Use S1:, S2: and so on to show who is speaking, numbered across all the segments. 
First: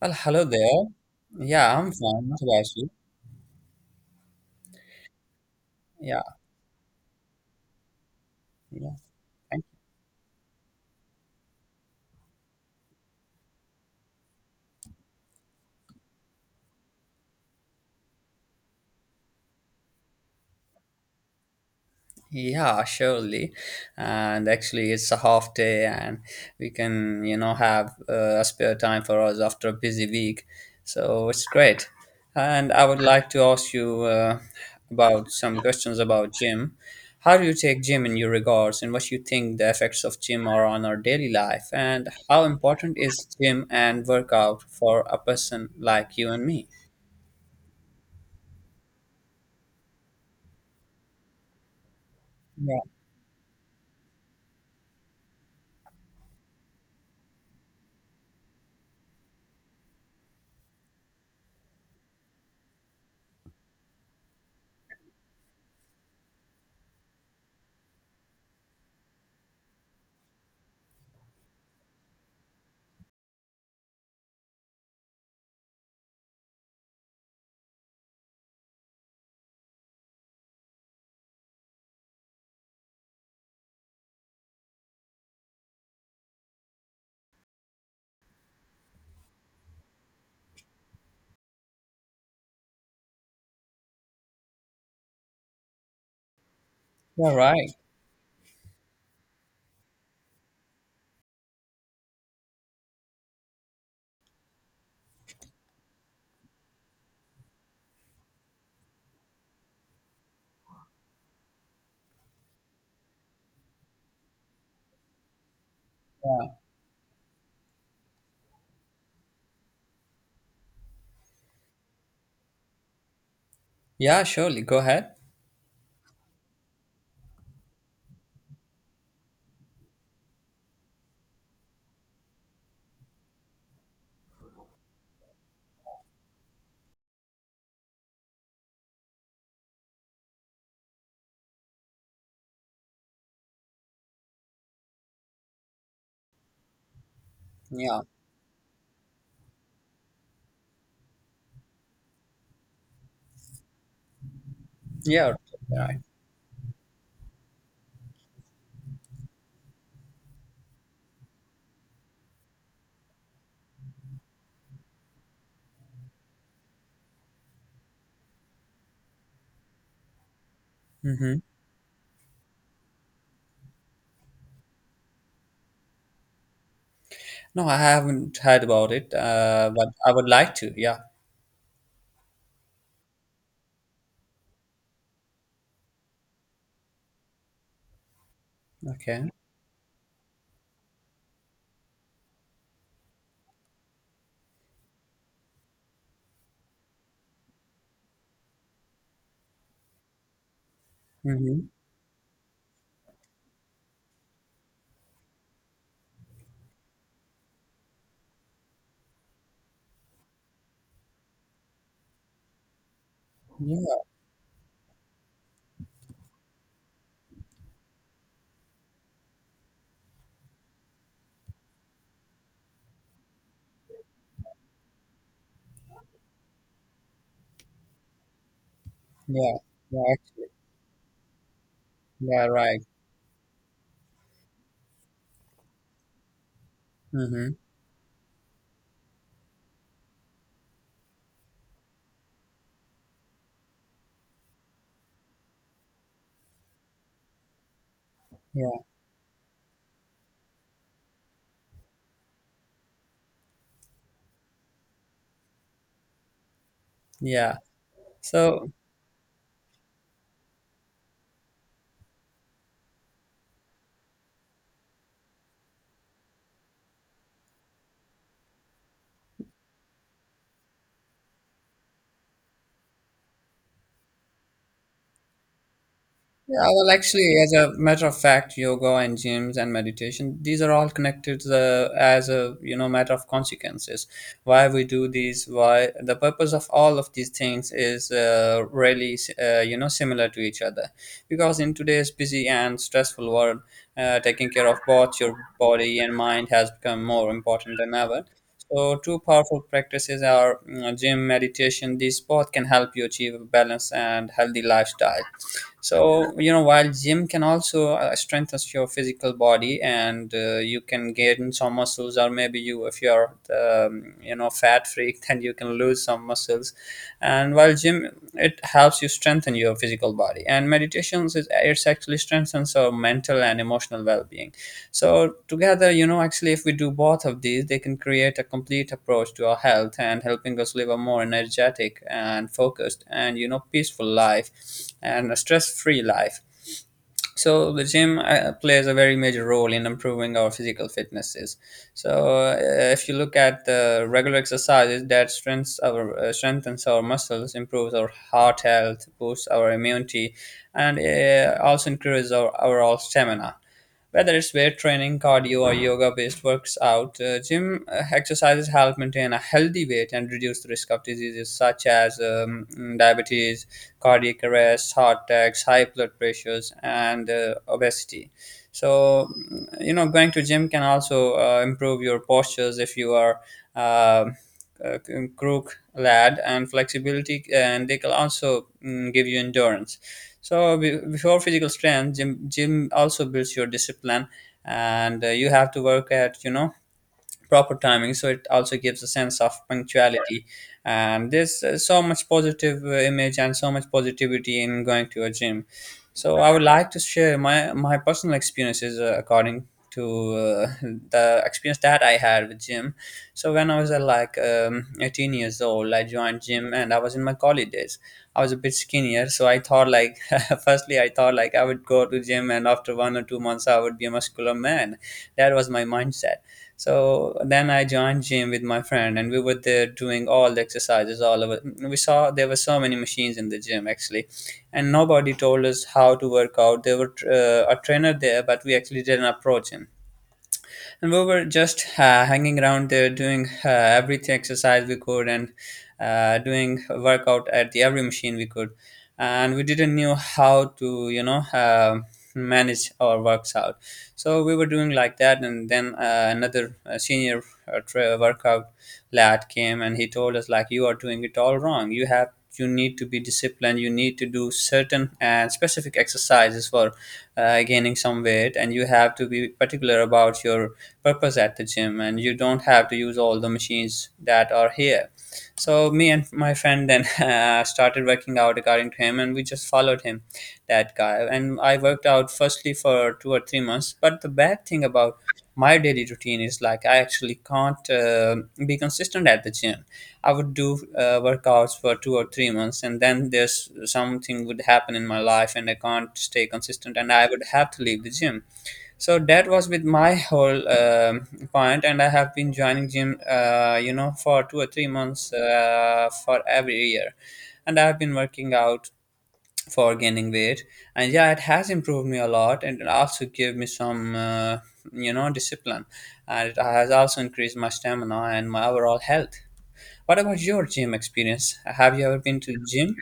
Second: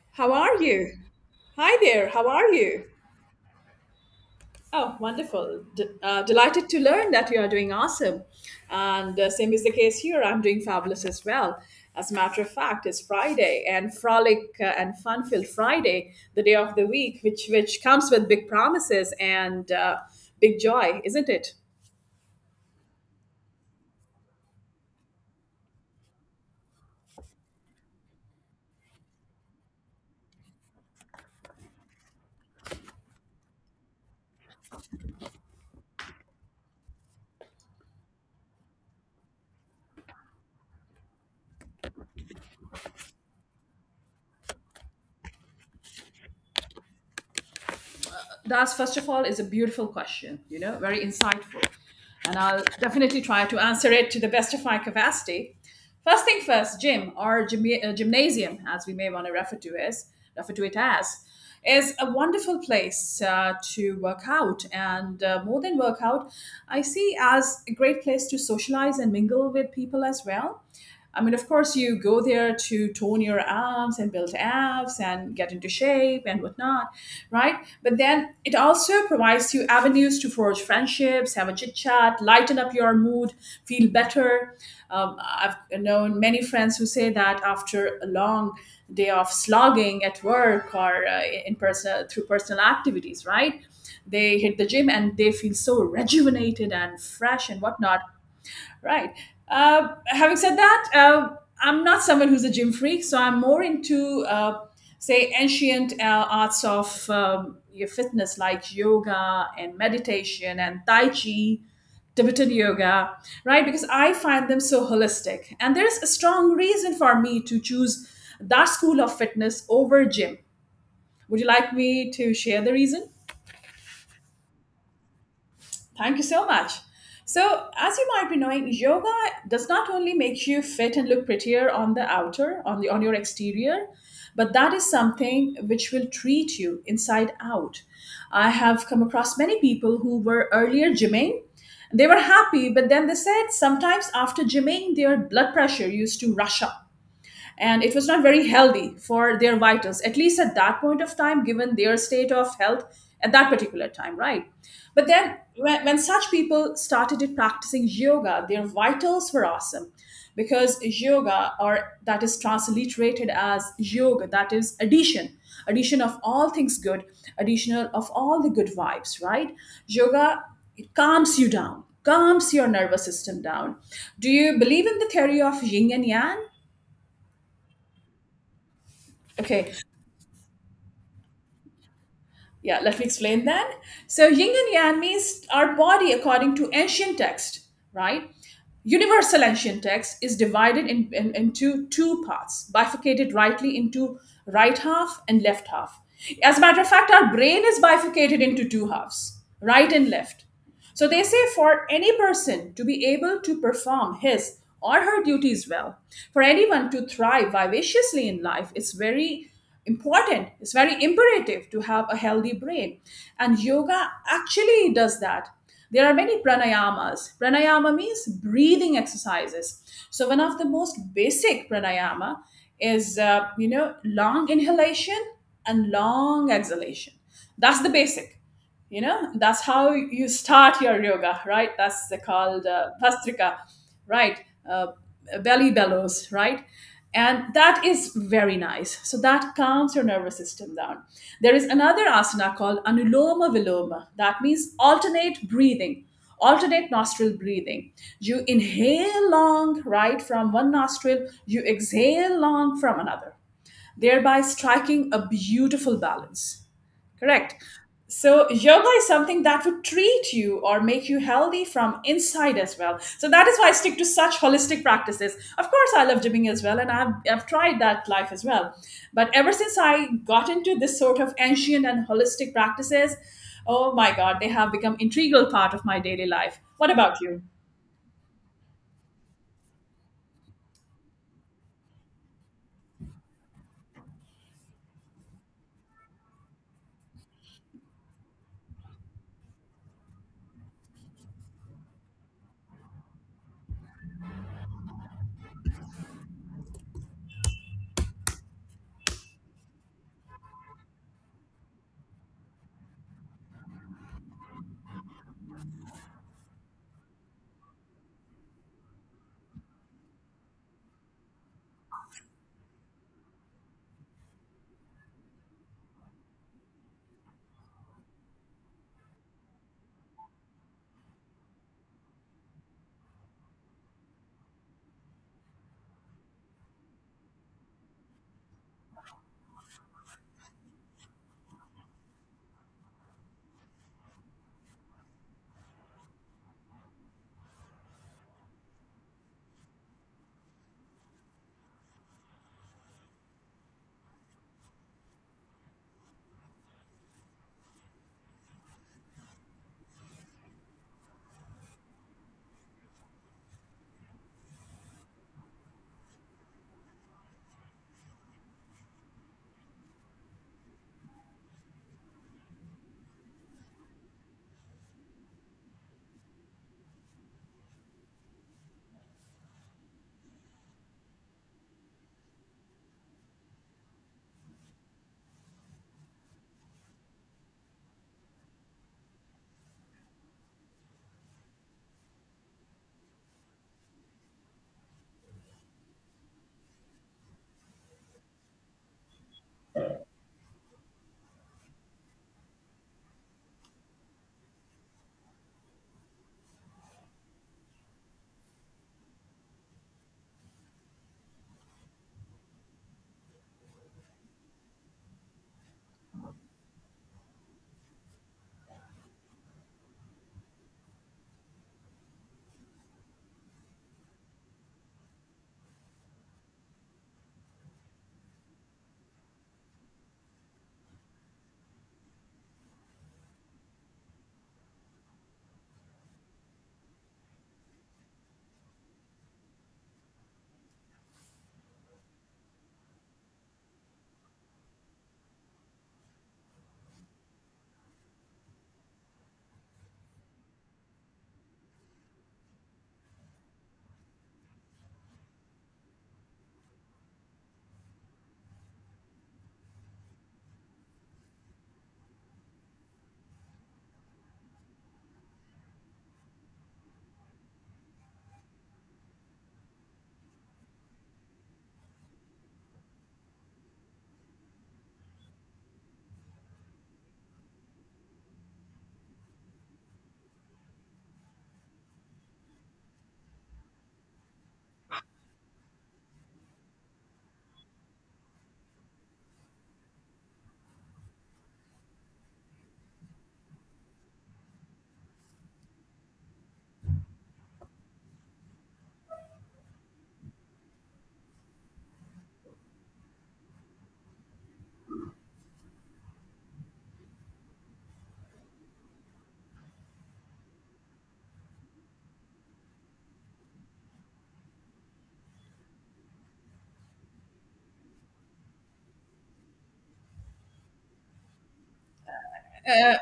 S1: Well,
S2: How
S1: hello
S2: are
S1: there.
S2: you?
S1: Yeah,
S2: Hi
S1: I'm
S2: there, how
S1: fine. What
S2: are
S1: about
S2: you?
S1: you?
S2: Oh, wonderful.
S1: Yeah,
S2: Delighted to learn that you are doing awesome.
S1: yeah.
S2: And same is
S1: Thank
S2: the case here. I'm doing fabulous as well. As a matter of fact, it's Friday and frolic and fun filled Friday, the day of the week, which comes with big promises and big joy, isn't it?
S1: Yeah, surely. And actually, it's a half day, and we can, have a spare time for us after a busy week. So it's great. And I would like to ask you about some questions about gym. How do you take gym in your regards, and what you think the effects of gym are on our daily life, and how important is gym and workout for a person like you and me?
S2: That's first of all is a beautiful question, you know, very insightful, and I'll definitely try to answer it to the best of my capacity. First thing first, gym or gymnasium, as we may want to refer to it as, is a wonderful place to work out, and more than work out, I see as a great place to socialize and mingle with people as well. I mean, of course, you go there to tone your abs and build abs and get into shape and whatnot, right? But then it also provides you avenues to forge friendships, have a chit chat, lighten up your mood, feel better. I've known many friends who say that after a long day of slogging at work or in person through personal activities, right? They hit the gym and they feel so rejuvenated and
S1: All
S2: fresh and
S1: right.
S2: whatnot. Right. Having said that, I'm not someone who's a gym freak, so I'm more into, say, ancient arts of your fitness, like yoga and meditation and tai chi, Tibetan yoga, right? Because I find them so holistic, and there's a strong reason for me to choose that school of fitness over gym. Would you like me to share the reason?
S1: Yeah, surely. Go ahead.
S2: Thank you so much. So, as you might be knowing, yoga does not only make you fit and look prettier on the outer, on your exterior, but that is something which will treat you inside out. I have come across many people who were earlier gymming. They were happy, but then they said sometimes after gymming, their blood pressure used to rush up, and it
S1: Yeah.
S2: was not very healthy for their vitals, at least at that point of time, given their state of health at that particular time, right? But
S1: Yeah.
S2: then when,
S1: Right.
S2: when such people started practicing yoga, their vitals were awesome, because yoga, or that is transliterated as yoga, that is addition, addition of all things good, additional of all the good vibes, right? Yoga, it
S1: Mm-hmm.
S2: calms you down, calms your nervous system down. Do you believe in the theory of yin and yang?
S1: No, I haven't heard about it,
S2: Okay.
S1: but I would like to. Yeah.
S2: Yeah, let me explain then. So, yin and yang means our body, according to ancient text, right?
S1: Okay.
S2: Universal ancient text is divided into two parts, bifurcated rightly into right half and left half. As a matter of fact, our brain is bifurcated into two halves, right and left. So they say
S1: Mm-hmm.
S2: for any person to be able to perform his or her duties well, for anyone to thrive vivaciously in life, it's very important, it's very imperative to have a healthy brain. And
S1: Yeah.
S2: yoga actually does that. There are many pranayamas. Pranayama means breathing exercises. So one of the most basic pranayama is you know, long inhalation and long exhalation. That's the basic, you know,
S1: Yeah.
S2: that's how
S1: Yeah.
S2: you
S1: Actually.
S2: start your yoga, right? That's the
S1: Yeah.
S2: called
S1: Right.
S2: vastrika, right? uh, Belly bellows, right? And
S1: Mm-hmm.
S2: that is very nice, so that calms your nervous system down. There is another asana called anuloma viloma, that means alternate breathing, alternate nostril breathing. You
S1: Yeah.
S2: inhale long right from one nostril, you exhale long from another, thereby striking a beautiful balance. Correct.
S1: Yeah.
S2: So,
S1: So
S2: yoga is something that would treat you or make you healthy from inside as well. So, that is why I stick to such holistic practices. Of course, I love gymming as well, and I've tried that life as well. But ever since I got into this sort of ancient and holistic practices, oh my God, they have become integral part of my daily life.
S1: Yeah, well,
S2: What about
S1: actually,
S2: you?
S1: as a matter of fact, yoga and gyms and meditation, these are all connected, as a, matter of consequences. Why we do these? Why the purpose of all of these things is really, similar to each other, because in today's busy and stressful world, taking care of both your body and mind has become more important than ever. So, two powerful practices are, gym, meditation. These both can help you achieve a balanced and healthy lifestyle. So, while gym can also strengthen your physical body, and you can gain some muscles, or maybe you, if you're, fat freak, then you can lose some muscles. And while gym it helps you strengthen your physical body, and meditations, is it's actually strengthens our mental and emotional well-being. So together, actually, if we do both of these, they can create a complete approach to our health, and helping us live a more energetic and focused and, peaceful life, and a stress-free life. So the gym plays a very major role in improving our physical fitnesses. So, if you look at the regular exercises that strengthens our muscles, improves our heart health, boosts our immunity, and also increases our overall stamina. Whether it's weight training, cardio, or yoga based works out, gym exercises help maintain a healthy weight and reduce the risk of diseases such as, diabetes, cardiac arrest, heart attacks, high blood pressures, and obesity. So, going to gym can also improve your postures if you are, uh, a crook lad, and flexibility, and they can also, give you endurance. So before physical strength, gym also builds your discipline, and you have to work at, proper timing, so it also gives a sense of punctuality. And there's so much positive image and so much positivity in going to a gym. So I would like to share my personal experiences, according to, uh, the experience that I had with gym. So when I was, like, 18 years old, I joined gym, and I was in my college days. I was a bit skinnier, so I thought, like, firstly I thought, like, I would go to gym, and after 1 or 2 months I would be a muscular man. That was my mindset. So then I joined gym with my friend, and we were there doing all the exercises all over. We saw there were so many machines in the gym actually, and nobody told us how to work out. There were, a trainer there, but we actually didn't approach him, and we were just hanging around there doing everything exercise we could, and doing a workout at the every machine we could, and we didn't know how to, manage our works out. So we were doing like that, and then another senior, workout lad came, and he told us, like, you are doing it all wrong, you need to be disciplined, you need to do certain and specific exercises for gaining some weight, and you have to be particular about your purpose at the gym, and you don't have to use all the machines that are here. So me and my friend then, started working out according to him, and we just followed him, that guy, and I worked out firstly for 2 or 3 months. But the bad thing about my daily routine is, like, I actually can't be consistent at the gym. I would do workouts for 2 or 3 months, and then there's something would happen in my life, and I can't stay consistent, and I would have to leave the gym. So that was with my whole, point, and I have been joining gym, for 2 or 3 months, for every year, and I've been working out for gaining weight. And yeah, it has improved me a lot, and it also gave me some, discipline, and it has also increased my stamina and my overall health. What about your gym experience? Have you ever been to the gym?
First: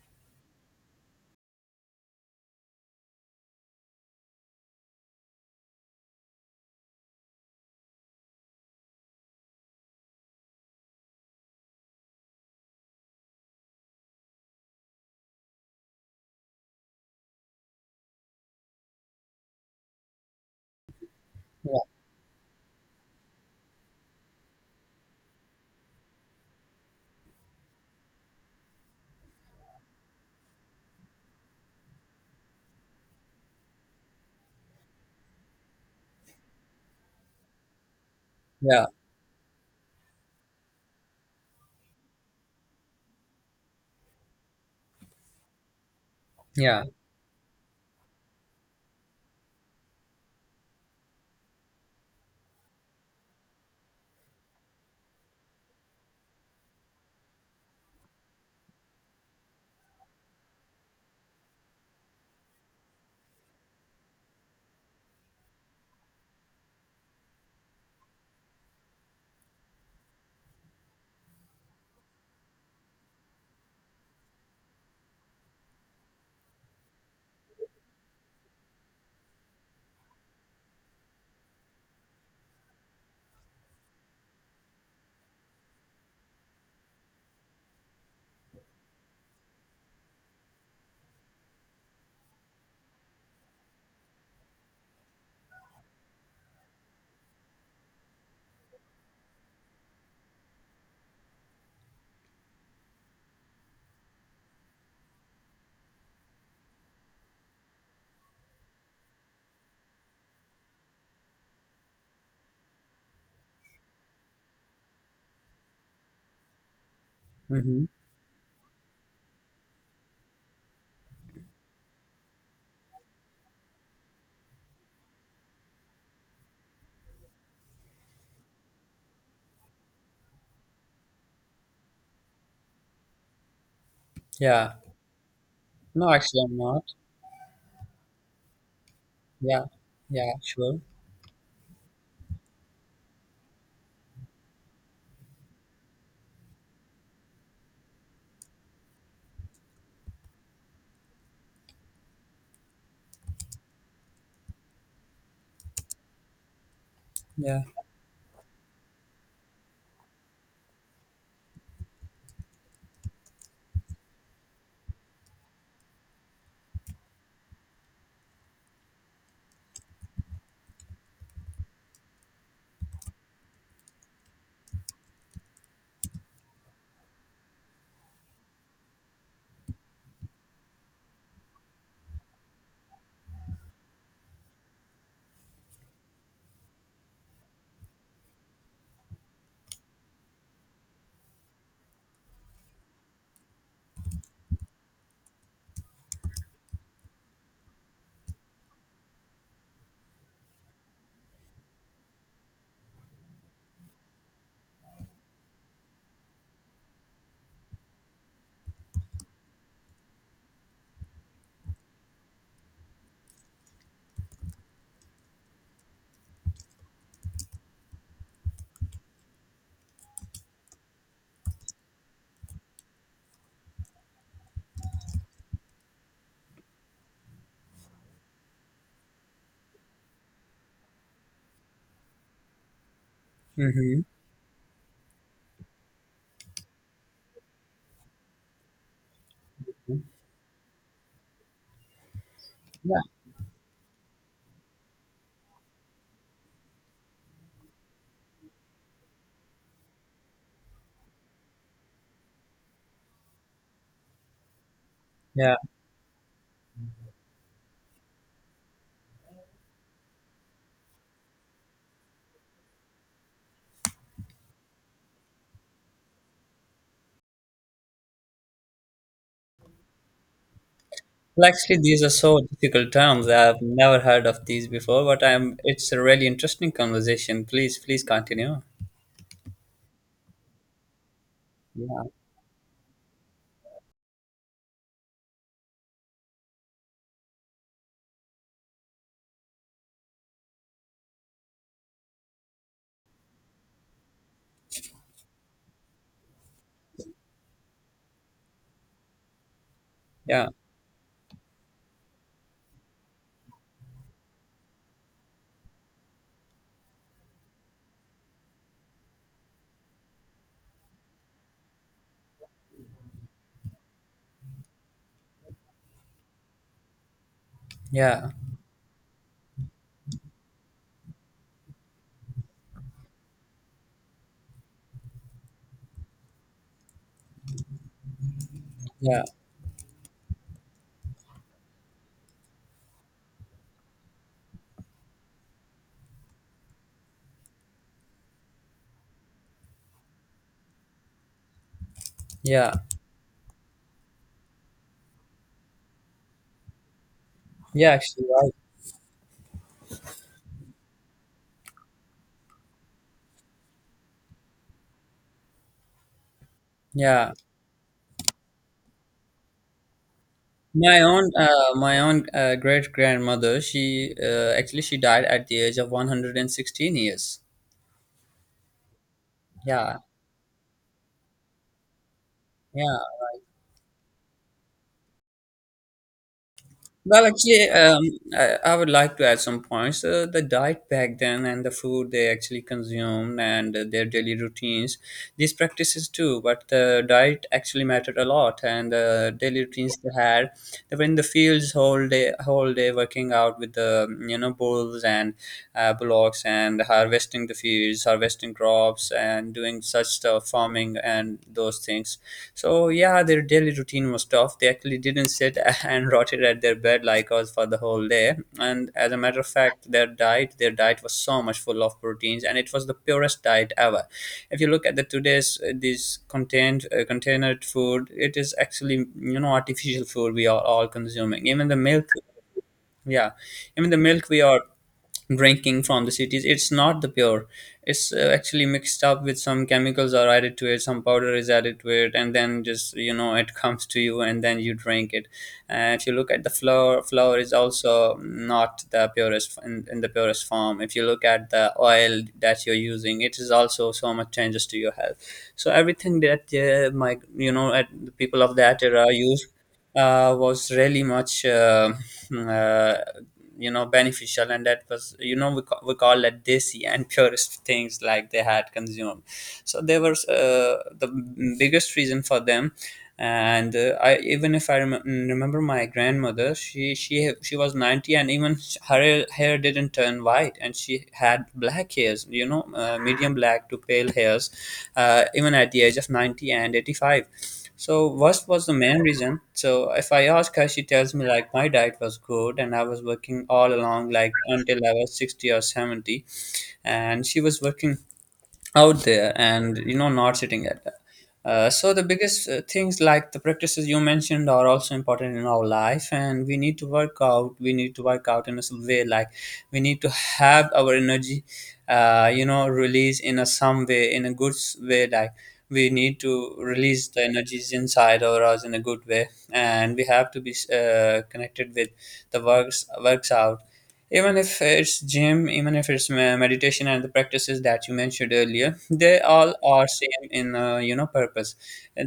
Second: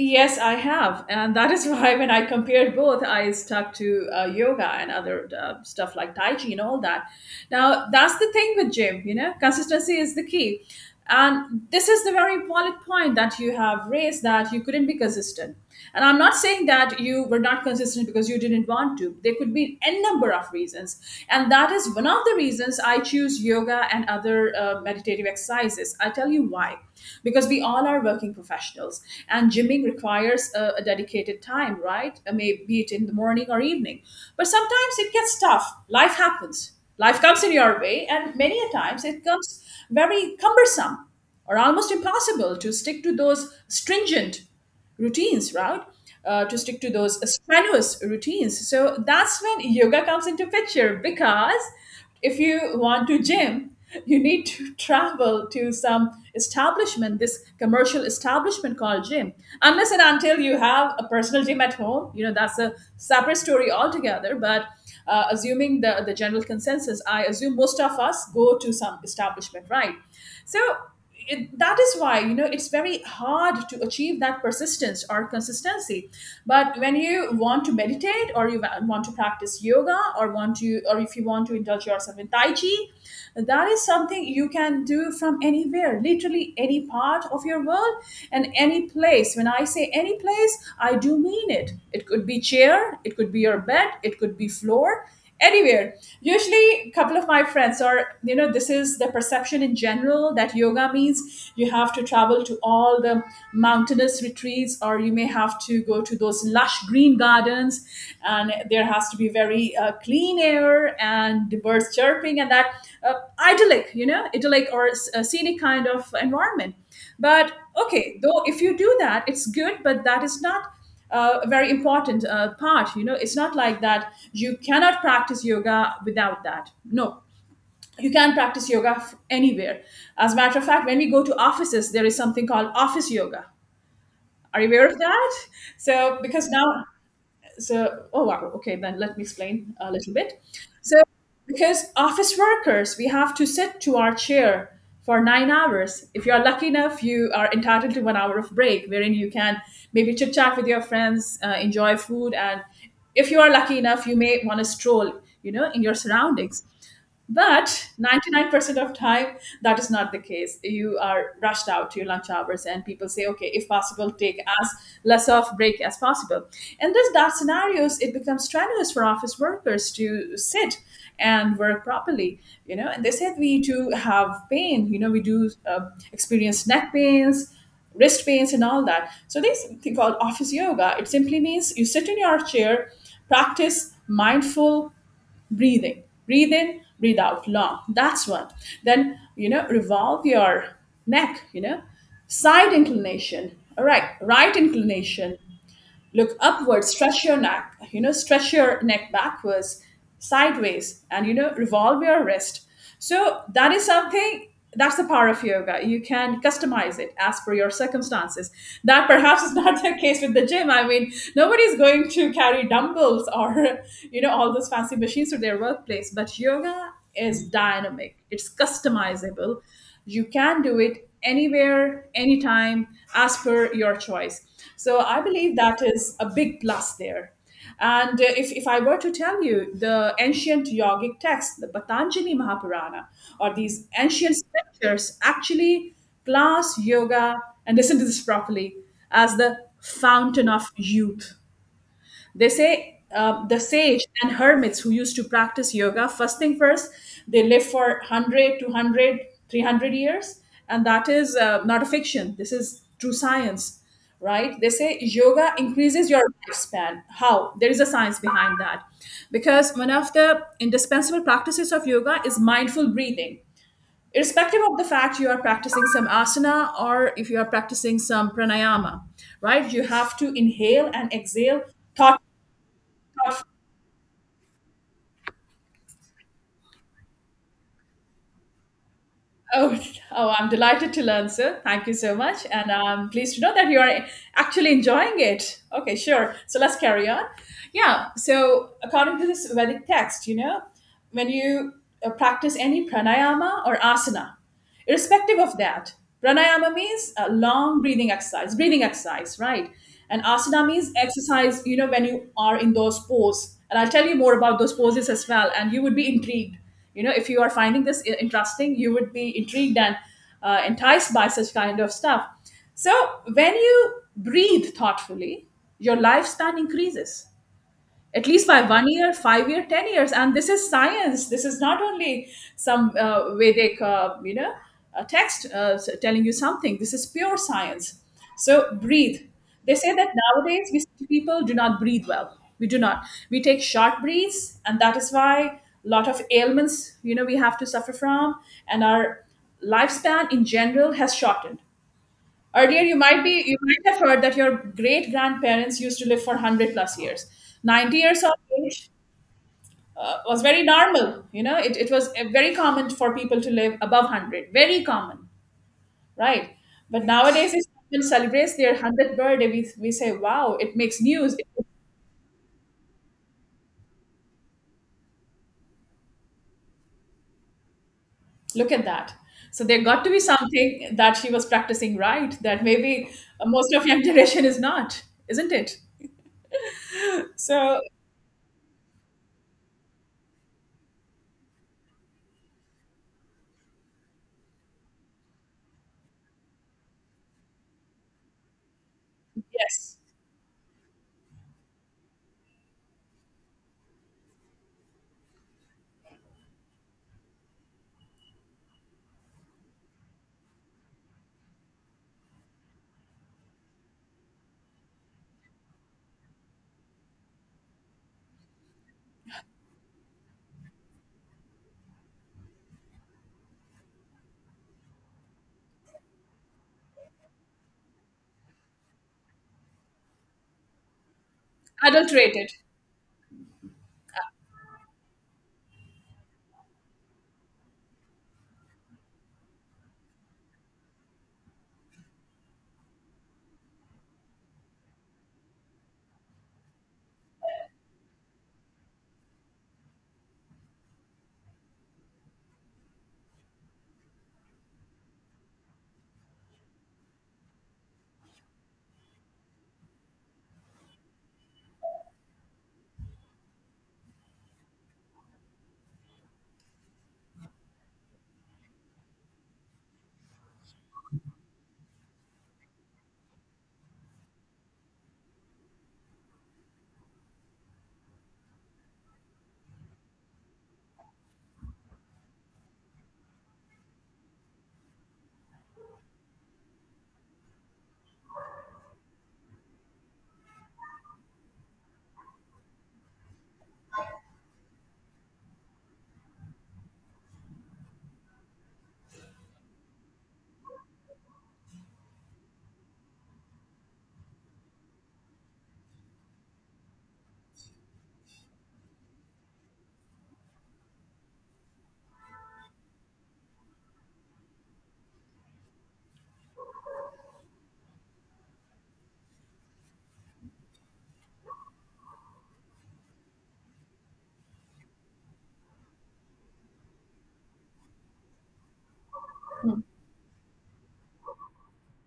S2: Yes, I have. And that is why when I compared both, I stuck to yoga and other stuff like Tai Chi and all that. Now, that's the thing with gym, you know, consistency is the key. And this is the very valid point that you have raised, that you couldn't be consistent. And I'm not saying that you were not consistent because you didn't want to. There could be n number of reasons. And that
S1: Yeah,
S2: is one of the reasons I choose yoga and other meditative exercises. I tell you why. Because we all are working professionals, and gymming requires a dedicated time, right? May be it in the morning or evening. But sometimes it gets tough. Life happens. Life comes in your way, and many a
S1: yeah,
S2: times it comes very cumbersome or almost impossible to stick to those stringent routines, right? To stick
S1: yeah.
S2: to those strenuous routines. So that's when yoga comes into picture, because if you want to gym, you need to travel to some establishment, this commercial establishment called gym. Unless and until you have a personal gym at home, you know, that's a separate story altogether. But assuming the general consensus, I assume most of us go to some establishment, right? So it, that is why, you know, it's very hard to achieve that persistence or consistency. But when you want to meditate or you want to practice yoga or want to, or if you want to indulge yourself in tai chi, that is something you can do from anywhere, literally any part of your world and any place. When I say any place, I do mean it. It could be chair, it could be your bed, it could be floor, anywhere. Usually a couple of my friends are, you know, this is the perception in general that yoga means you have to travel to all the mountainous retreats, or you may have to go to those lush green gardens, and there has to be very clean air and the birds chirping and that uh, idyllic, you know, idyllic or a scenic kind of environment. But
S1: Hmm.
S2: okay, though, if you do that, it's good, but that is not a very important part. You know, it's not like that you cannot practice yoga without that. No, you can practice yoga anywhere. As a matter of fact, when we go to offices, there is something called office yoga. Are you
S1: Yeah.
S2: aware of that?
S1: No,
S2: So,
S1: actually,
S2: because
S1: I'm not.
S2: now, so oh wow, okay, then let me
S1: Yeah,
S2: explain a little
S1: yeah,
S2: bit.
S1: sure,
S2: So, because office workers, we have to sit to our chair for 9 hours. If you are lucky enough, you are entitled to 1 hour of break, wherein you can maybe chit chat with your friends, enjoy food, and if you are lucky enough, you may want to stroll, you know, in your surroundings.
S1: yeah.
S2: But 99% of time, that is not the case. You are rushed out to your lunch hours, and people say, okay, if possible, take as less of break as possible. And this that scenarios, it becomes strenuous for office workers to sit and work properly, you know. And they said we do have pain, you know, we do experience neck pains, wrist pains and all that. So this thing called office yoga, it simply means you sit in your chair, practice mindful breathing, breathe in, breathe out long, that's one. Then, you know, revolve your neck, you know, side inclination, all right, right inclination, look upwards, stretch your neck, you know, stretch your neck backwards, sideways, and you know, revolve your wrist. So that is something, that's the power of yoga. You can customize it as per your circumstances. That perhaps is not the case with the gym. I mean, nobody's going to carry dumbbells or you know, all those fancy machines to their workplace. But yoga is dynamic, it's customizable, you can do it anywhere, anytime, as per your choice. So I believe that is a big plus there. And if I were to tell you the ancient yogic text, the Patanjali Mahapurana, or these
S1: Mm-hmm.
S2: ancient scriptures actually class yoga, and listen to this properly, as the fountain of youth. They
S1: Yeah,
S2: say the sage and hermits who used to practice yoga, first thing first, they live for 100, 200, 300 years. And that is not a fiction. This is true science, right? They say yoga
S1: yeah.
S2: increases your lifespan. How? There is a science behind that. Because one of the indispensable practices of yoga is mindful breathing, irrespective of the fact you are practicing some asana or if you are practicing some pranayama, right? You have to inhale and
S1: Well,
S2: exhale
S1: actually, these are
S2: thought,
S1: so difficult terms.
S2: thoughtfully.
S1: I've never heard of these before, but I'm. It's a really interesting conversation. Please, please continue.
S2: Oh, oh, I'm delighted to learn, sir. Thank you
S1: Yeah,
S2: so much. And I'm pleased to know that you are actually enjoying it. Okay, sure. So let's carry on. Yeah, so according to this Vedic text, when you practice any pranayama or asana. Irrespective of that, pranayama means a long breathing exercise, right? And
S1: yeah,
S2: asana means exercise, when you are in those poses. And I'll tell you more about those poses as well. And you would be intrigued. If you are finding this interesting, you would be intrigued and enticed by such kind of stuff. So when you breathe thoughtfully, your lifespan increases at
S1: yeah,
S2: least by 1 year, 5 year, 10 years. And this is science. This is not only some Vedic, a text telling you something. This is pure science. So breathe.
S1: yeah,
S2: They say that nowadays we see people do not breathe well. We do not. We take short breaths, and that is why a lot of ailments, we have to suffer from, and our lifespan in general has shortened.
S1: yeah,
S2: Earlier, you might have heard that your great grandparents used to live for 100 plus years.
S1: yeah.
S2: 90 years
S1: Actually,
S2: of
S1: right.
S2: age was very normal. It was very common for people to live above 100. Very common, right? But
S1: Yeah,
S2: nowadays, if someone celebrates their one 100th birthday, we say, "Wow, it
S1: my
S2: makes
S1: own,
S2: news."
S1: uh, my own uh, great grandmother. She actually she died at the age of 116 years.
S2: Look at that. So there
S1: Yeah,
S2: got to be something that she was practicing, right, that
S1: yeah.
S2: maybe most of young generation is not, isn't it?
S1: Well, actually,
S2: So
S1: I would like to add some points. The diet back then and the food they actually consumed, and their daily routines, these practices too, but the diet actually mattered a lot, and the daily routines
S2: yes,
S1: they had. They were in the fields whole day working out with the, bulls and bullocks, and harvesting the fields, harvesting crops, and doing such stuff, farming and those things. So yeah, their daily routine was tough. They actually didn't sit and rotted at their bed like us for the whole day. And as a matter of fact, their diet was so much full of proteins, and it was the purest diet ever. If you look at the today's, this contained, containered food, it is actually, artificial food we are all consuming. Even the milk,
S2: adulterated.
S1: yeah, even the milk we are drinking from the cities, it's not the pure. It's actually mixed up with some chemicals are added to it, some powder is added to it, and then just, it comes to you, and then you drink it. And if you look at the flour is also not the purest, in the purest form. If you look at the oil that you're using, it is also so much changes to your health. So everything that, my, at the people of that era used, was really much, uh, beneficial, and that was, we call it desi, and purest things like they had consumed. So there was, the biggest reason for them, and I, even if I remember my grandmother, she was 90, and even her hair didn't turn white, and she had black hairs, medium black to pale hairs, even at the age of 90 and 85. So what was the main reason? So if I ask her, she tells me, like, my diet was good, and I was working all along like until I was 60 or 70, and she was working out there, and not sitting at that. So the biggest things like the practices you mentioned are also important in our life, and we need to work out in a some way like we need to have our energy release in a some way in a good way like we need to release the energies inside of us in a good way, and we have to be connected with the works out, even if it's gym, even if it's meditation and the practices that you mentioned earlier. They all are same in purpose.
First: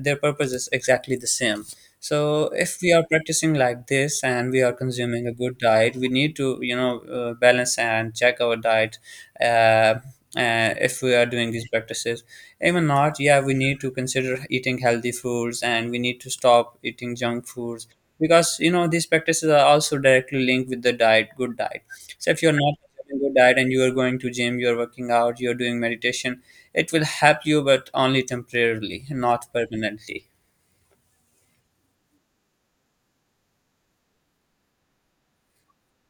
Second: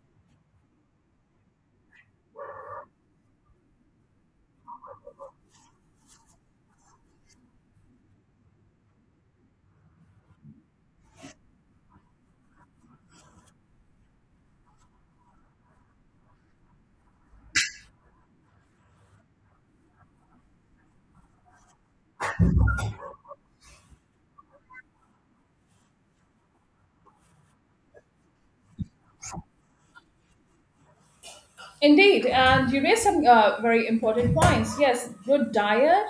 S1: Their purpose is exactly the same. So if we are practicing like this and we are consuming a good diet, we need to balance and check our diet. uh, if we are doing these practices, even not, yeah, we need to consider eating healthy foods, and we need to stop eating junk foods, because these practices are also directly linked with the diet, good diet. So if you're not having a good diet and you are going to gym, you're working out, you're doing meditation, it will help you, but only temporarily, not permanently.
S2: Indeed, and you raised some very important points. Yes, good diet,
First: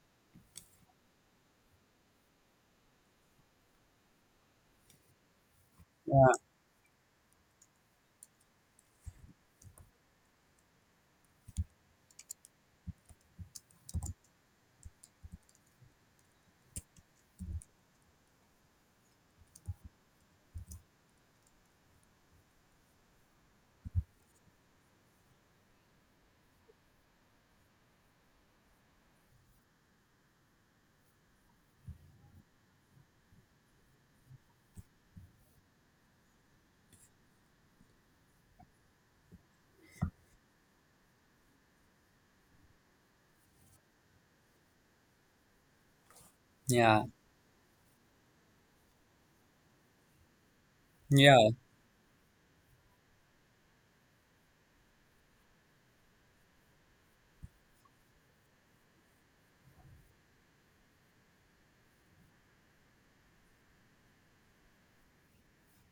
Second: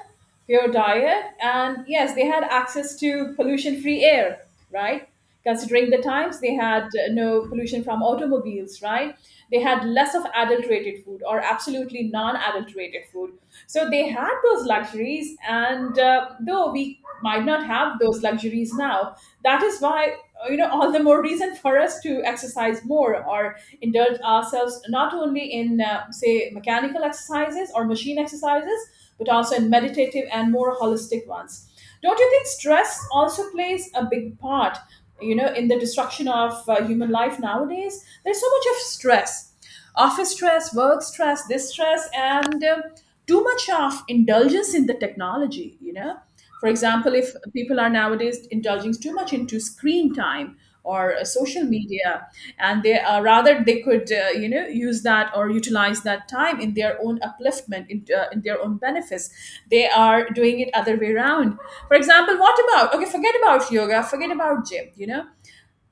S2: pure diet, and yes, they had access to pollution free air, right? Considering the
S1: Yeah,
S2: times, they had no pollution from automobiles, right? They had less of adulterated food or absolutely non adulterated food. So they had those luxuries, and though we might not have those luxuries now, that is why all the more reason for us to exercise more or indulge ourselves not only in say mechanical exercises or machine exercises, but also in meditative and more holistic ones. Don't you think stress also plays a big part, in the destruction of human life nowadays? There's so much of stress: office stress, work stress, this stress, and too much of indulgence in the technology. For
S1: yeah,
S2: example, if people are nowadays indulging too much into screen time or
S1: yeah,
S2: social media, and they are rather they could use that or utilize that time in their own upliftment, in their own benefits. They are doing it other way around. For example, what about, okay? Forget about yoga. Forget about gym. You know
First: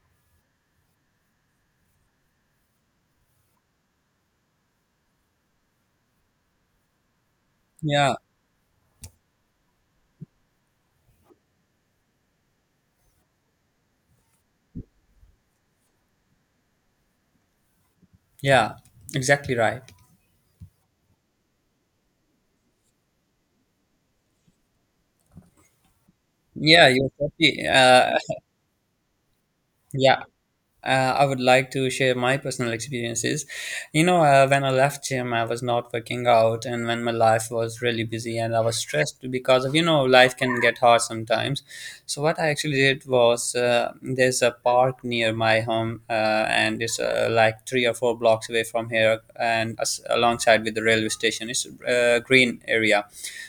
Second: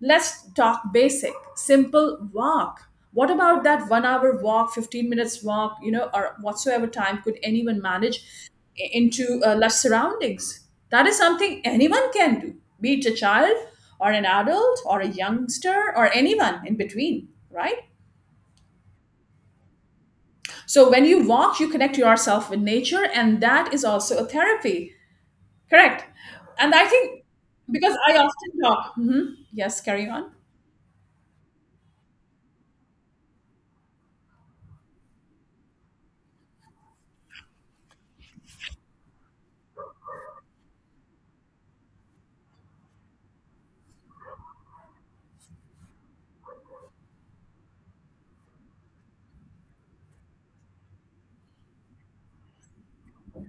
S2: Let's talk basic, simple walk. What about that 1 hour walk, 15 minutes walk, or whatsoever time could anyone
S1: yeah,
S2: manage into less surroundings? That is something anyone can do, be it a child or an adult or a youngster or anyone in between, right?
S1: yeah. Exactly right.
S2: So when you walk, you connect yourself with nature, and that is also a therapy, correct? And I
S1: Yeah, you're
S2: think,
S1: totally,
S2: because I often talk. Mhm. Yes, carry
S1: yeah.
S2: on.
S1: I would like to share my personal experiences. When I left gym, I was not working out, and when my life was really busy and I was stressed because of life can get hard sometimes. So what I actually did was there's a park near my home, and it's like three or four blocks away from here, and alongside with the railway station, it's a green area.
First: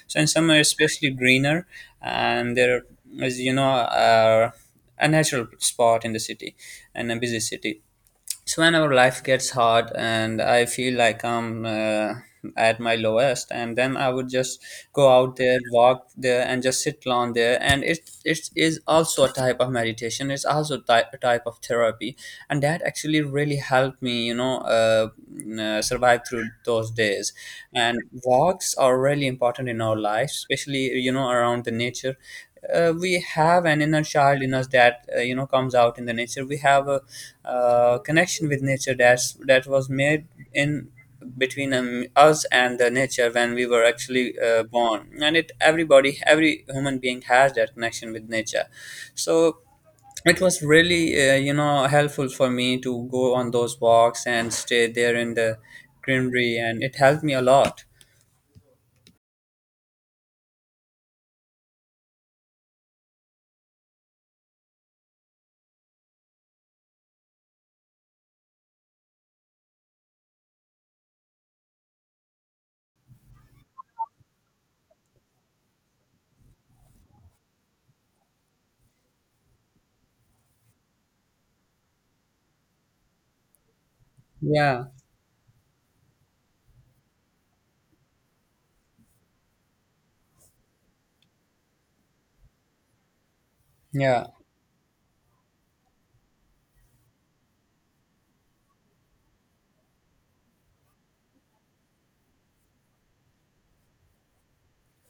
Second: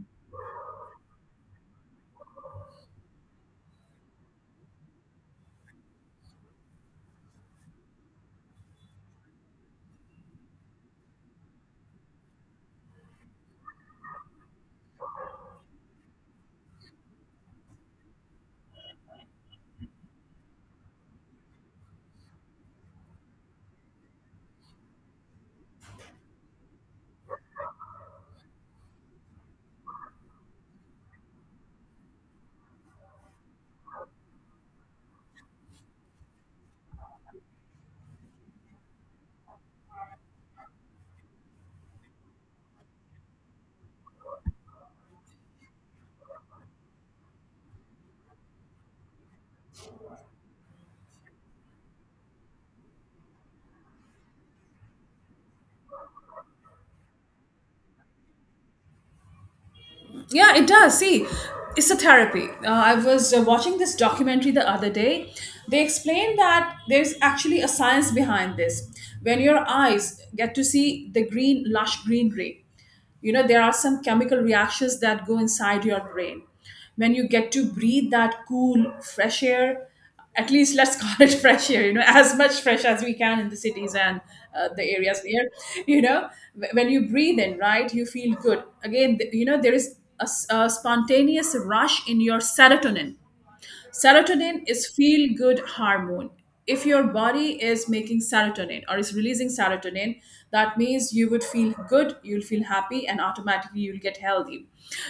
S1: So in summer, especially greener, and there is a natural spot in the city, in a busy city. So whenever life gets hard and I feel like I'm at my lowest, and then I would just go out there, walk there, and just sit alone there. And it is also a type of meditation. It's also a type of therapy, and that actually really helped me, survive through those days. And walks are really important in our lives, especially around the nature. We have an inner child in us that comes out in the nature. We have a connection with nature that was made in between us and the nature when we were actually born. And it everybody every human being has that connection with nature. So it was really helpful for me to go on those walks and stay there in the greenery, and it helped me a lot.
S2: Yeah, it does. See, it's a therapy. I was watching this documentary the other day. They explained that there's actually a science behind this. When your eyes get to see the green, lush greenery, there are some chemical reactions that go inside your brain when you get to breathe that cool fresh air, at least let's call it fresh air, as much fresh as we can in the cities and
S1: Yeah,
S2: the areas here. you know when you breathe in, right, you feel good again. There is a spontaneous rush in your serotonin.
S1: yeah,
S2: Serotonin is feel good hormone. If your body is making serotonin or is releasing serotonin, that means you would feel good, you'll feel happy, and automatically you'll get healthy.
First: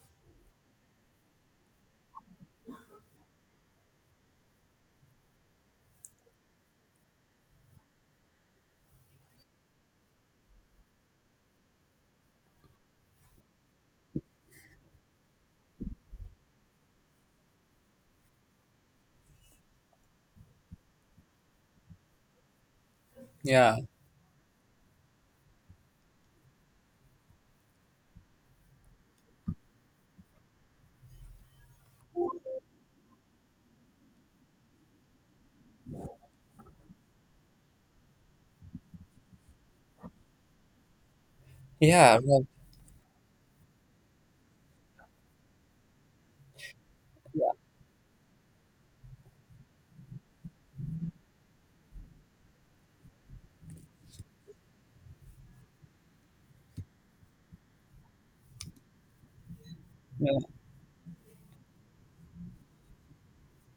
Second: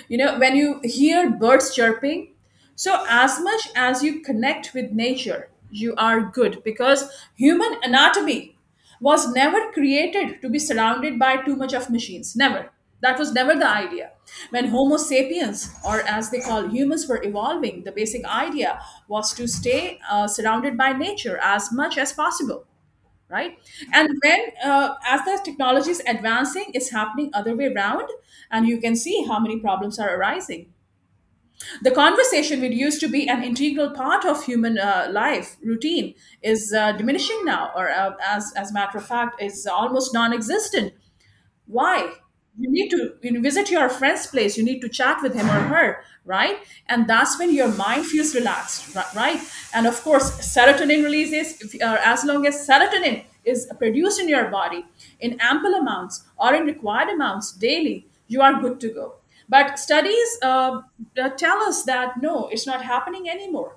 S2: When you hear birds chirping, so as much as you connect with nature, you are good, because human anatomy was never created to be surrounded by too much of machines. Never. That was never the idea. When Homo sapiens, or as they call humans, were evolving, the basic idea was to stay surrounded by nature as much as possible, right.
S1: yeah,
S2: And when as the technology is advancing, it's happening other way around, and you can see how many problems are arising. The conversation, which used to be an integral part of human life routine, is diminishing now, or as a matter of fact, is almost non-existent. Why?
S1: yeah. Well,
S2: You need to, visit your friend's place. You need to chat with him or her, right. And that's when your mind feels relaxed, right. And of course serotonin releases, if, as long as serotonin is produced in your body in ample amounts or in required amounts daily, you are good to go. But studies
S1: yeah.
S2: tell us that no, it's not happening anymore.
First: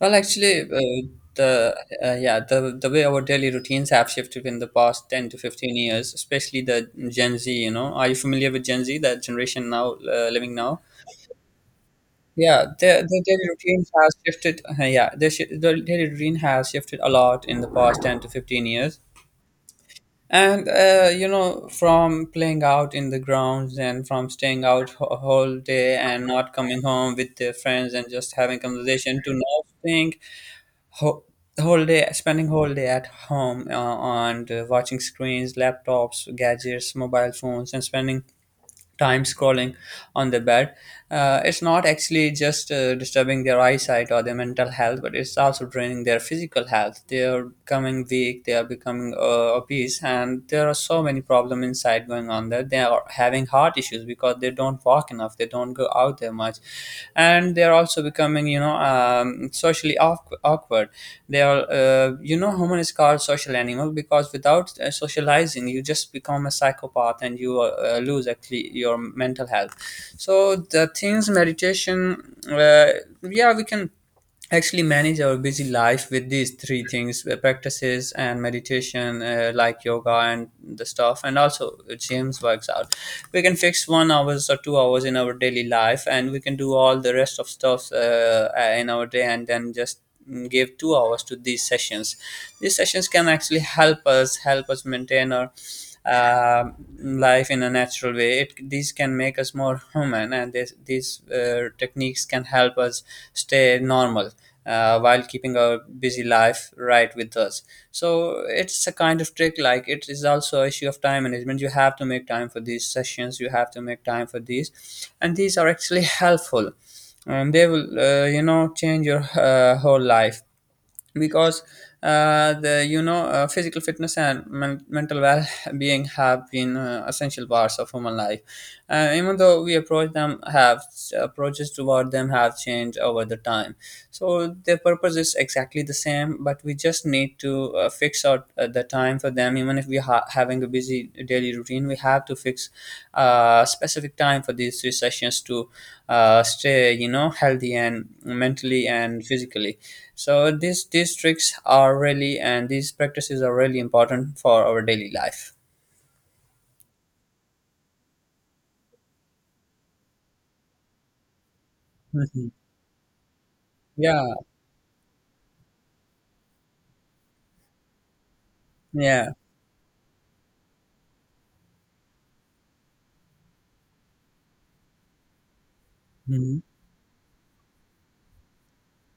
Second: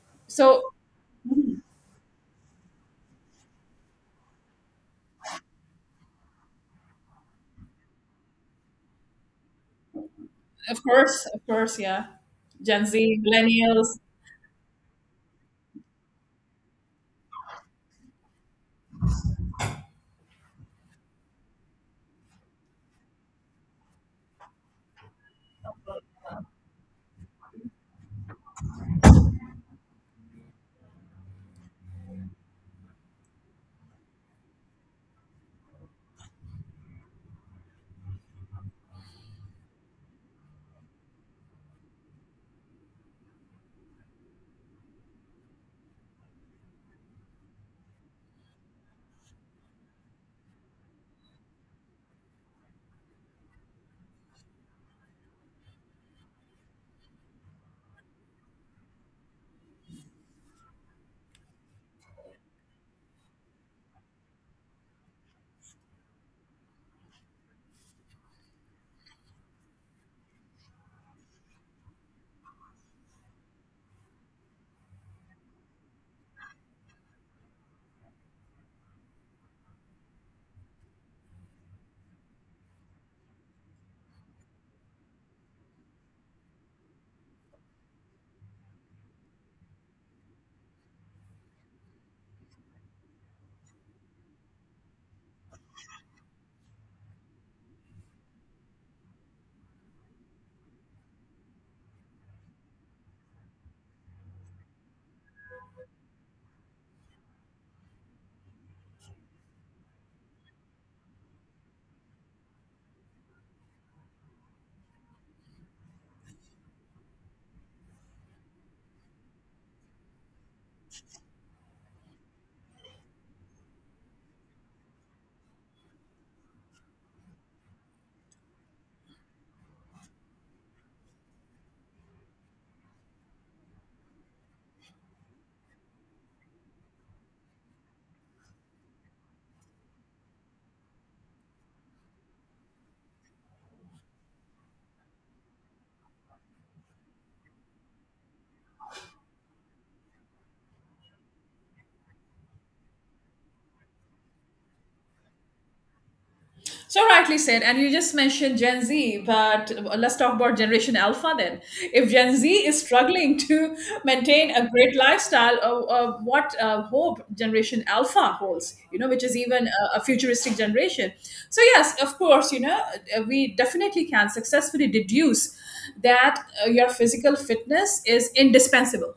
S1: Well, actually,
S2: So
S1: the yeah the way our daily routines have shifted in the past 10 to 15 years, especially the Gen Z. You know, are you familiar with Gen Z, that generation now living now?
S2: of course, of course. Yeah.
S1: Yeah,
S2: Gen
S1: their
S2: Z,
S1: daily routine
S2: millennials.
S1: has shifted. Yeah, their daily routine has shifted a lot in the past 10 to 15 years. And from playing out in the grounds, and from staying out whole day and not coming home with their friends and just having conversation, to now staying ho- whole day, spending whole day at home and watching screens, laptops, gadgets, mobile phones, and spending time scrolling on the bed. It's not actually just disturbing their eyesight or their mental health, but it's also draining their physical health. They are becoming weak, they are becoming obese, and there are so many problems inside going on there. They are having heart issues because they don't walk enough, they don't go out there much much, and they're also becoming socially awkward. They are human is called social animal, because without socializing you just become a psychopath, and you lose actually your mental health. So the things meditation, uh, yeah, we can actually manage our busy life with these three things, practices and meditation, like yoga and the stuff, and also james works out. We can fix 1 hours or 2 hours in our daily life, and we can do all the rest of stuff in our day, and then just give 2 hours to these sessions. These sessions can actually help us maintain our uh, life in a natural way. These can make us more human, and these techniques can help us stay normal while keeping our busy life right with us. So it's a kind of trick. Like, it is also an issue of time management. You have to make time for these sessions. You have to make time for these, and these are actually helpful. And they will, change your whole life, because the physical fitness and mental well-being have been essential parts of human life. Even though we approaches toward them have changed over the time. So their purpose is exactly the same, but we just need to fix out the time for them. Even if we are having a busy daily routine, we have to fix specific time for these three sessions to stay healthy, and mentally and physically. So these tricks are really, and these practices are really important for our daily life.
S2: So rightly said, and you just mentioned Gen Z, but let's talk about Generation Alpha then. If Gen
S1: Hmm.
S2: Z is struggling to
S1: Yeah,
S2: maintain a great lifestyle, what hope Generation Alpha holds, which
S1: yeah.
S2: is even a futuristic generation. So yes, of course, we definitely can successfully deduce that
S1: Hmm,
S2: your physical fitness is indispensable.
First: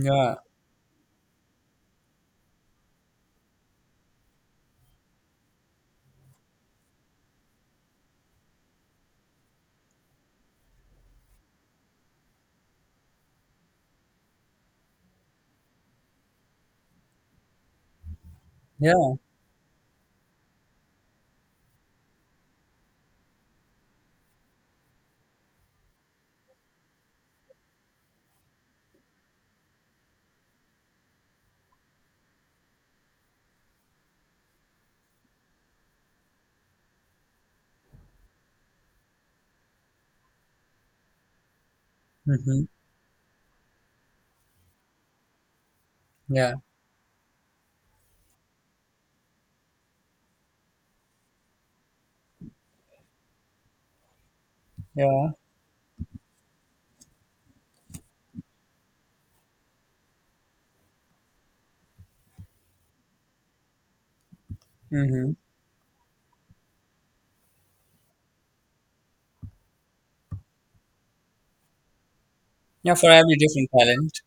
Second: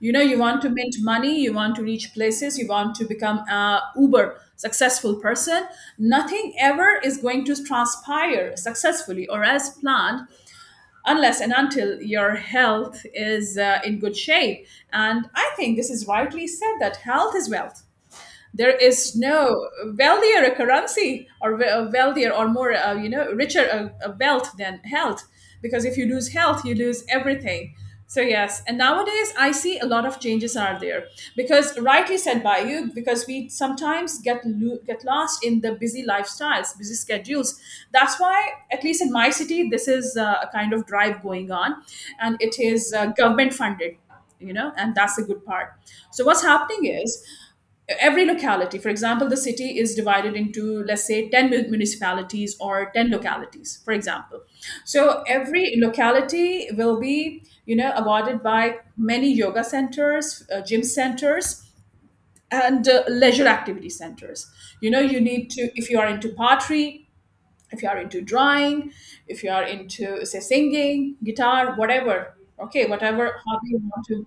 S2: You want to mint money, you want to reach places, you want to become a uber successful person. Nothing ever is going to transpire successfully or as planned, unless and until your health is in good shape. And I think this is rightly said, that health is wealth. There
S1: yeah.
S2: is no wealthier a currency, or wealthier or more richer a wealth than health, because if you lose health, you lose everything. So yes, and nowadays I see a lot of changes are there, because rightly said by you, because we sometimes get lost in the busy lifestyles, busy schedules. That's why at least in my city this is a kind of drive going on, and it
S1: Hmm,
S2: is government funded, and that's the good part. So what's
S1: yeah,
S2: happening is, every locality, for example, the city is divided into, let's say, 10 municipalities or 10 localities, for example. So
S1: yeah.
S2: every locality will be, awarded by many yoga centers, gym centers, and leisure activity centers. You
S1: Hmm,
S2: need to, if you are into pottery, if you are into drawing, if you are into say singing, guitar, whatever, okay,
S1: yeah. For
S2: whatever
S1: every
S2: hobby
S1: different
S2: you want
S1: talent.
S2: to,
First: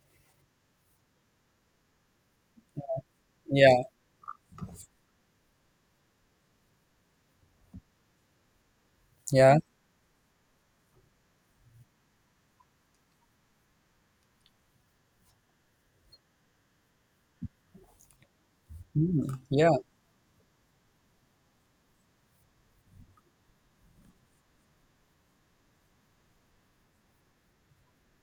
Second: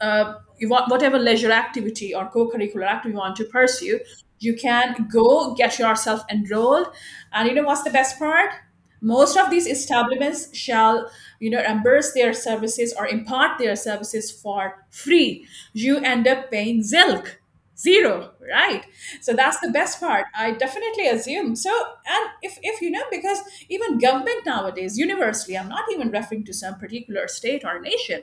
S2: you want, whatever leisure activity or co-curricular activity you want to
S1: Yeah,
S2: pursue, you can go, get yourself enrolled. And you know what's the best part? Most of
S1: yeah.
S2: these establishments shall, reimburse their services or impart their services for free. You end up paying zilch, zero, right?
S1: Mm,
S2: So that's the
S1: yeah,
S2: best part, I definitely assume so. And if, because even government nowadays universally, I'm not even referring to some particular state or nation,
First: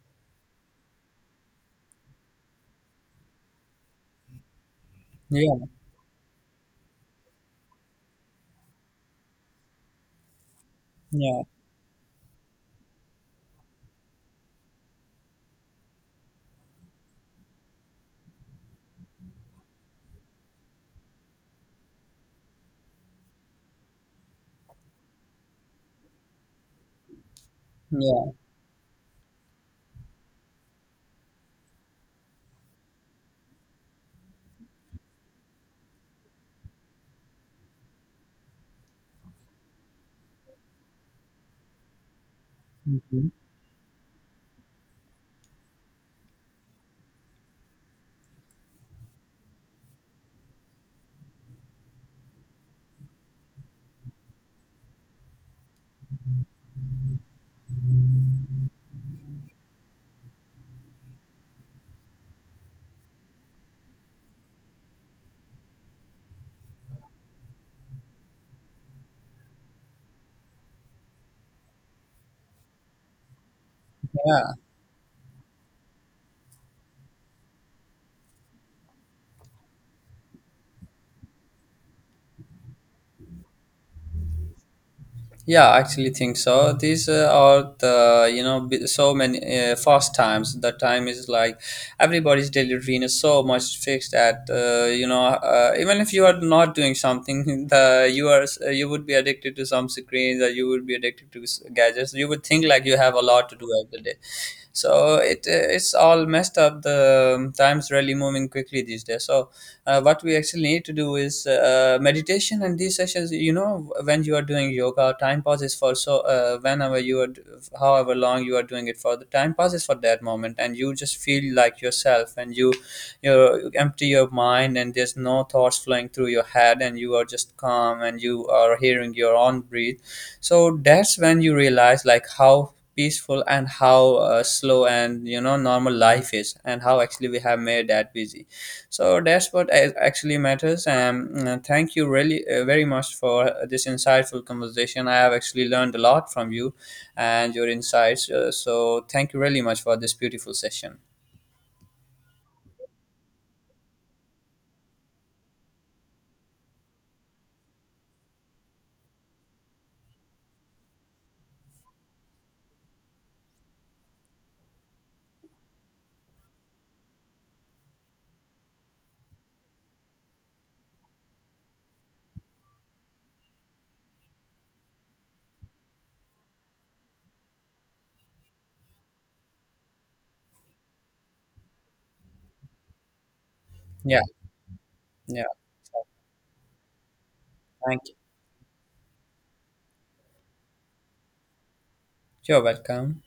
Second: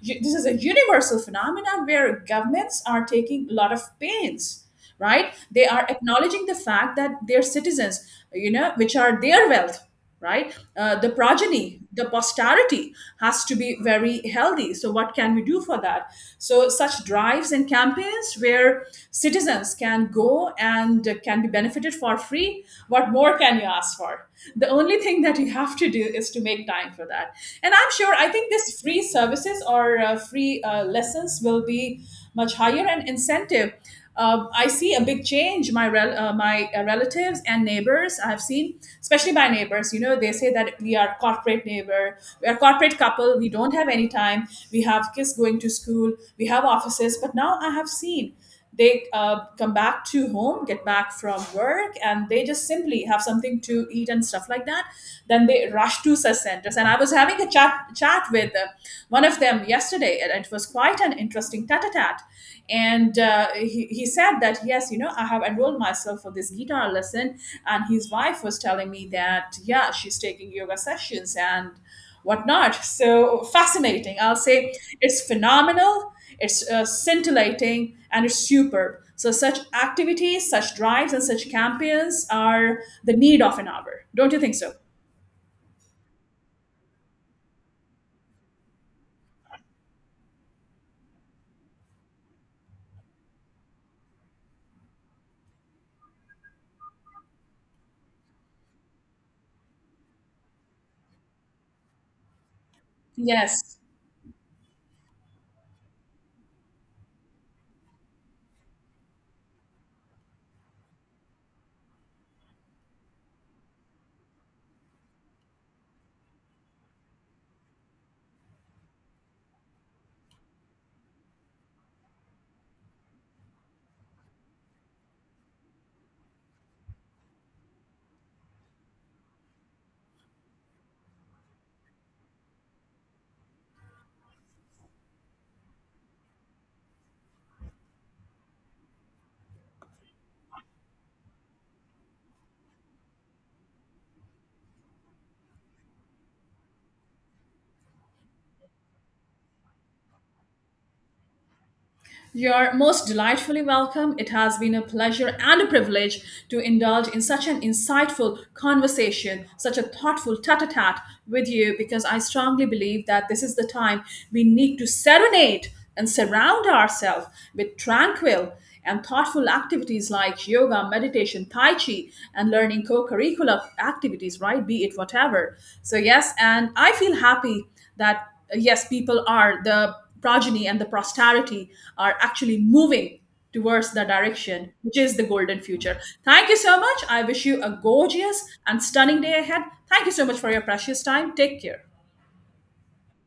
S2: this is a universal phenomenon where governments are taking a lot of pains, right?
S1: yeah,
S2: They are acknowledging the fact that their citizens, which are their wealth, right, the
S1: yeah,
S2: progeny, the posterity, has to be very healthy. So what can we do for that? So such drives and campaigns where citizens can go and can be benefited for free, what more can you ask for? The only thing that you have to do is to make time for that. And I'm sure, I
S1: yeah.
S2: think this free services, or free lessons, will be much higher an incentive. I see a big change. My relatives and neighbors, I've seen, especially my neighbors. They say that we are corporate neighbor, we are corporate
S1: Mhm.
S2: couple. We don't have any time. We have kids going to school. We have offices. But now I have seen, they come back to home, get back from work, and they just simply effectively have something to eat and stuff like that. Then they rush to such centers. And I was having a chat with one of them yesterday, and it was quite an interesting tat-a-tat. And he said that, yes, I have enrolled myself for this guitar lesson. And his wife was telling me that, yeah, she's taking yoga sessions and whatnot. So fascinating, I'll say. It's phenomenal, it's scintillating, and it's superb. So such activities, such drives, and such campaigns are the need of an hour. Don't you think so?
S1: Yeah, I actually think so. These are the so many fast times. The time is like everybody's daily routine is so much fixed that even if you are not doing something, the you are s- you would be addicted to some screens, or you would be addicted to gadgets. You would think like you have a lot to do
S2: Yes.
S1: every day. So it's all messed up. The time's really moving quickly these days. So what we actually need to do is meditation and these sessions. You know, when you are doing yoga, time pauses, for, so whenever you are however long you are doing it for, the time pauses for that moment, and you just feel like yourself, and you empty your mind, and there's no thoughts flowing through your head, and you are just calm, and you are hearing your own breath. So that's when you realize like how peaceful and how slow and normal life is, and how actually we have made that busy. So that's what actually matters. And thank you really very much for this insightful conversation. I have actually learned a lot from you and your insights. So thank you really much for this beautiful session.
S2: You're most delightfully welcome. It has been a pleasure and a privilege to indulge in such an insightful conversation, such a thoughtful tete a tete with you, because I strongly believe that this is the time we need to serenade and surround ourselves with tranquil and thoughtful activities like yoga, meditation, tai chi, and learning co-curricular activities, right? Be it whatever. So yes, and I feel happy that, yes, people are, the progeny and the posterity are actually moving towards the
S1: Yeah,
S2: direction which is the
S1: yeah.
S2: golden future. Thank you so much. I wish you a
S1: Thank you.
S2: gorgeous and stunning day ahead. Thank you so much for your precious time. Take care.
S1: You're welcome.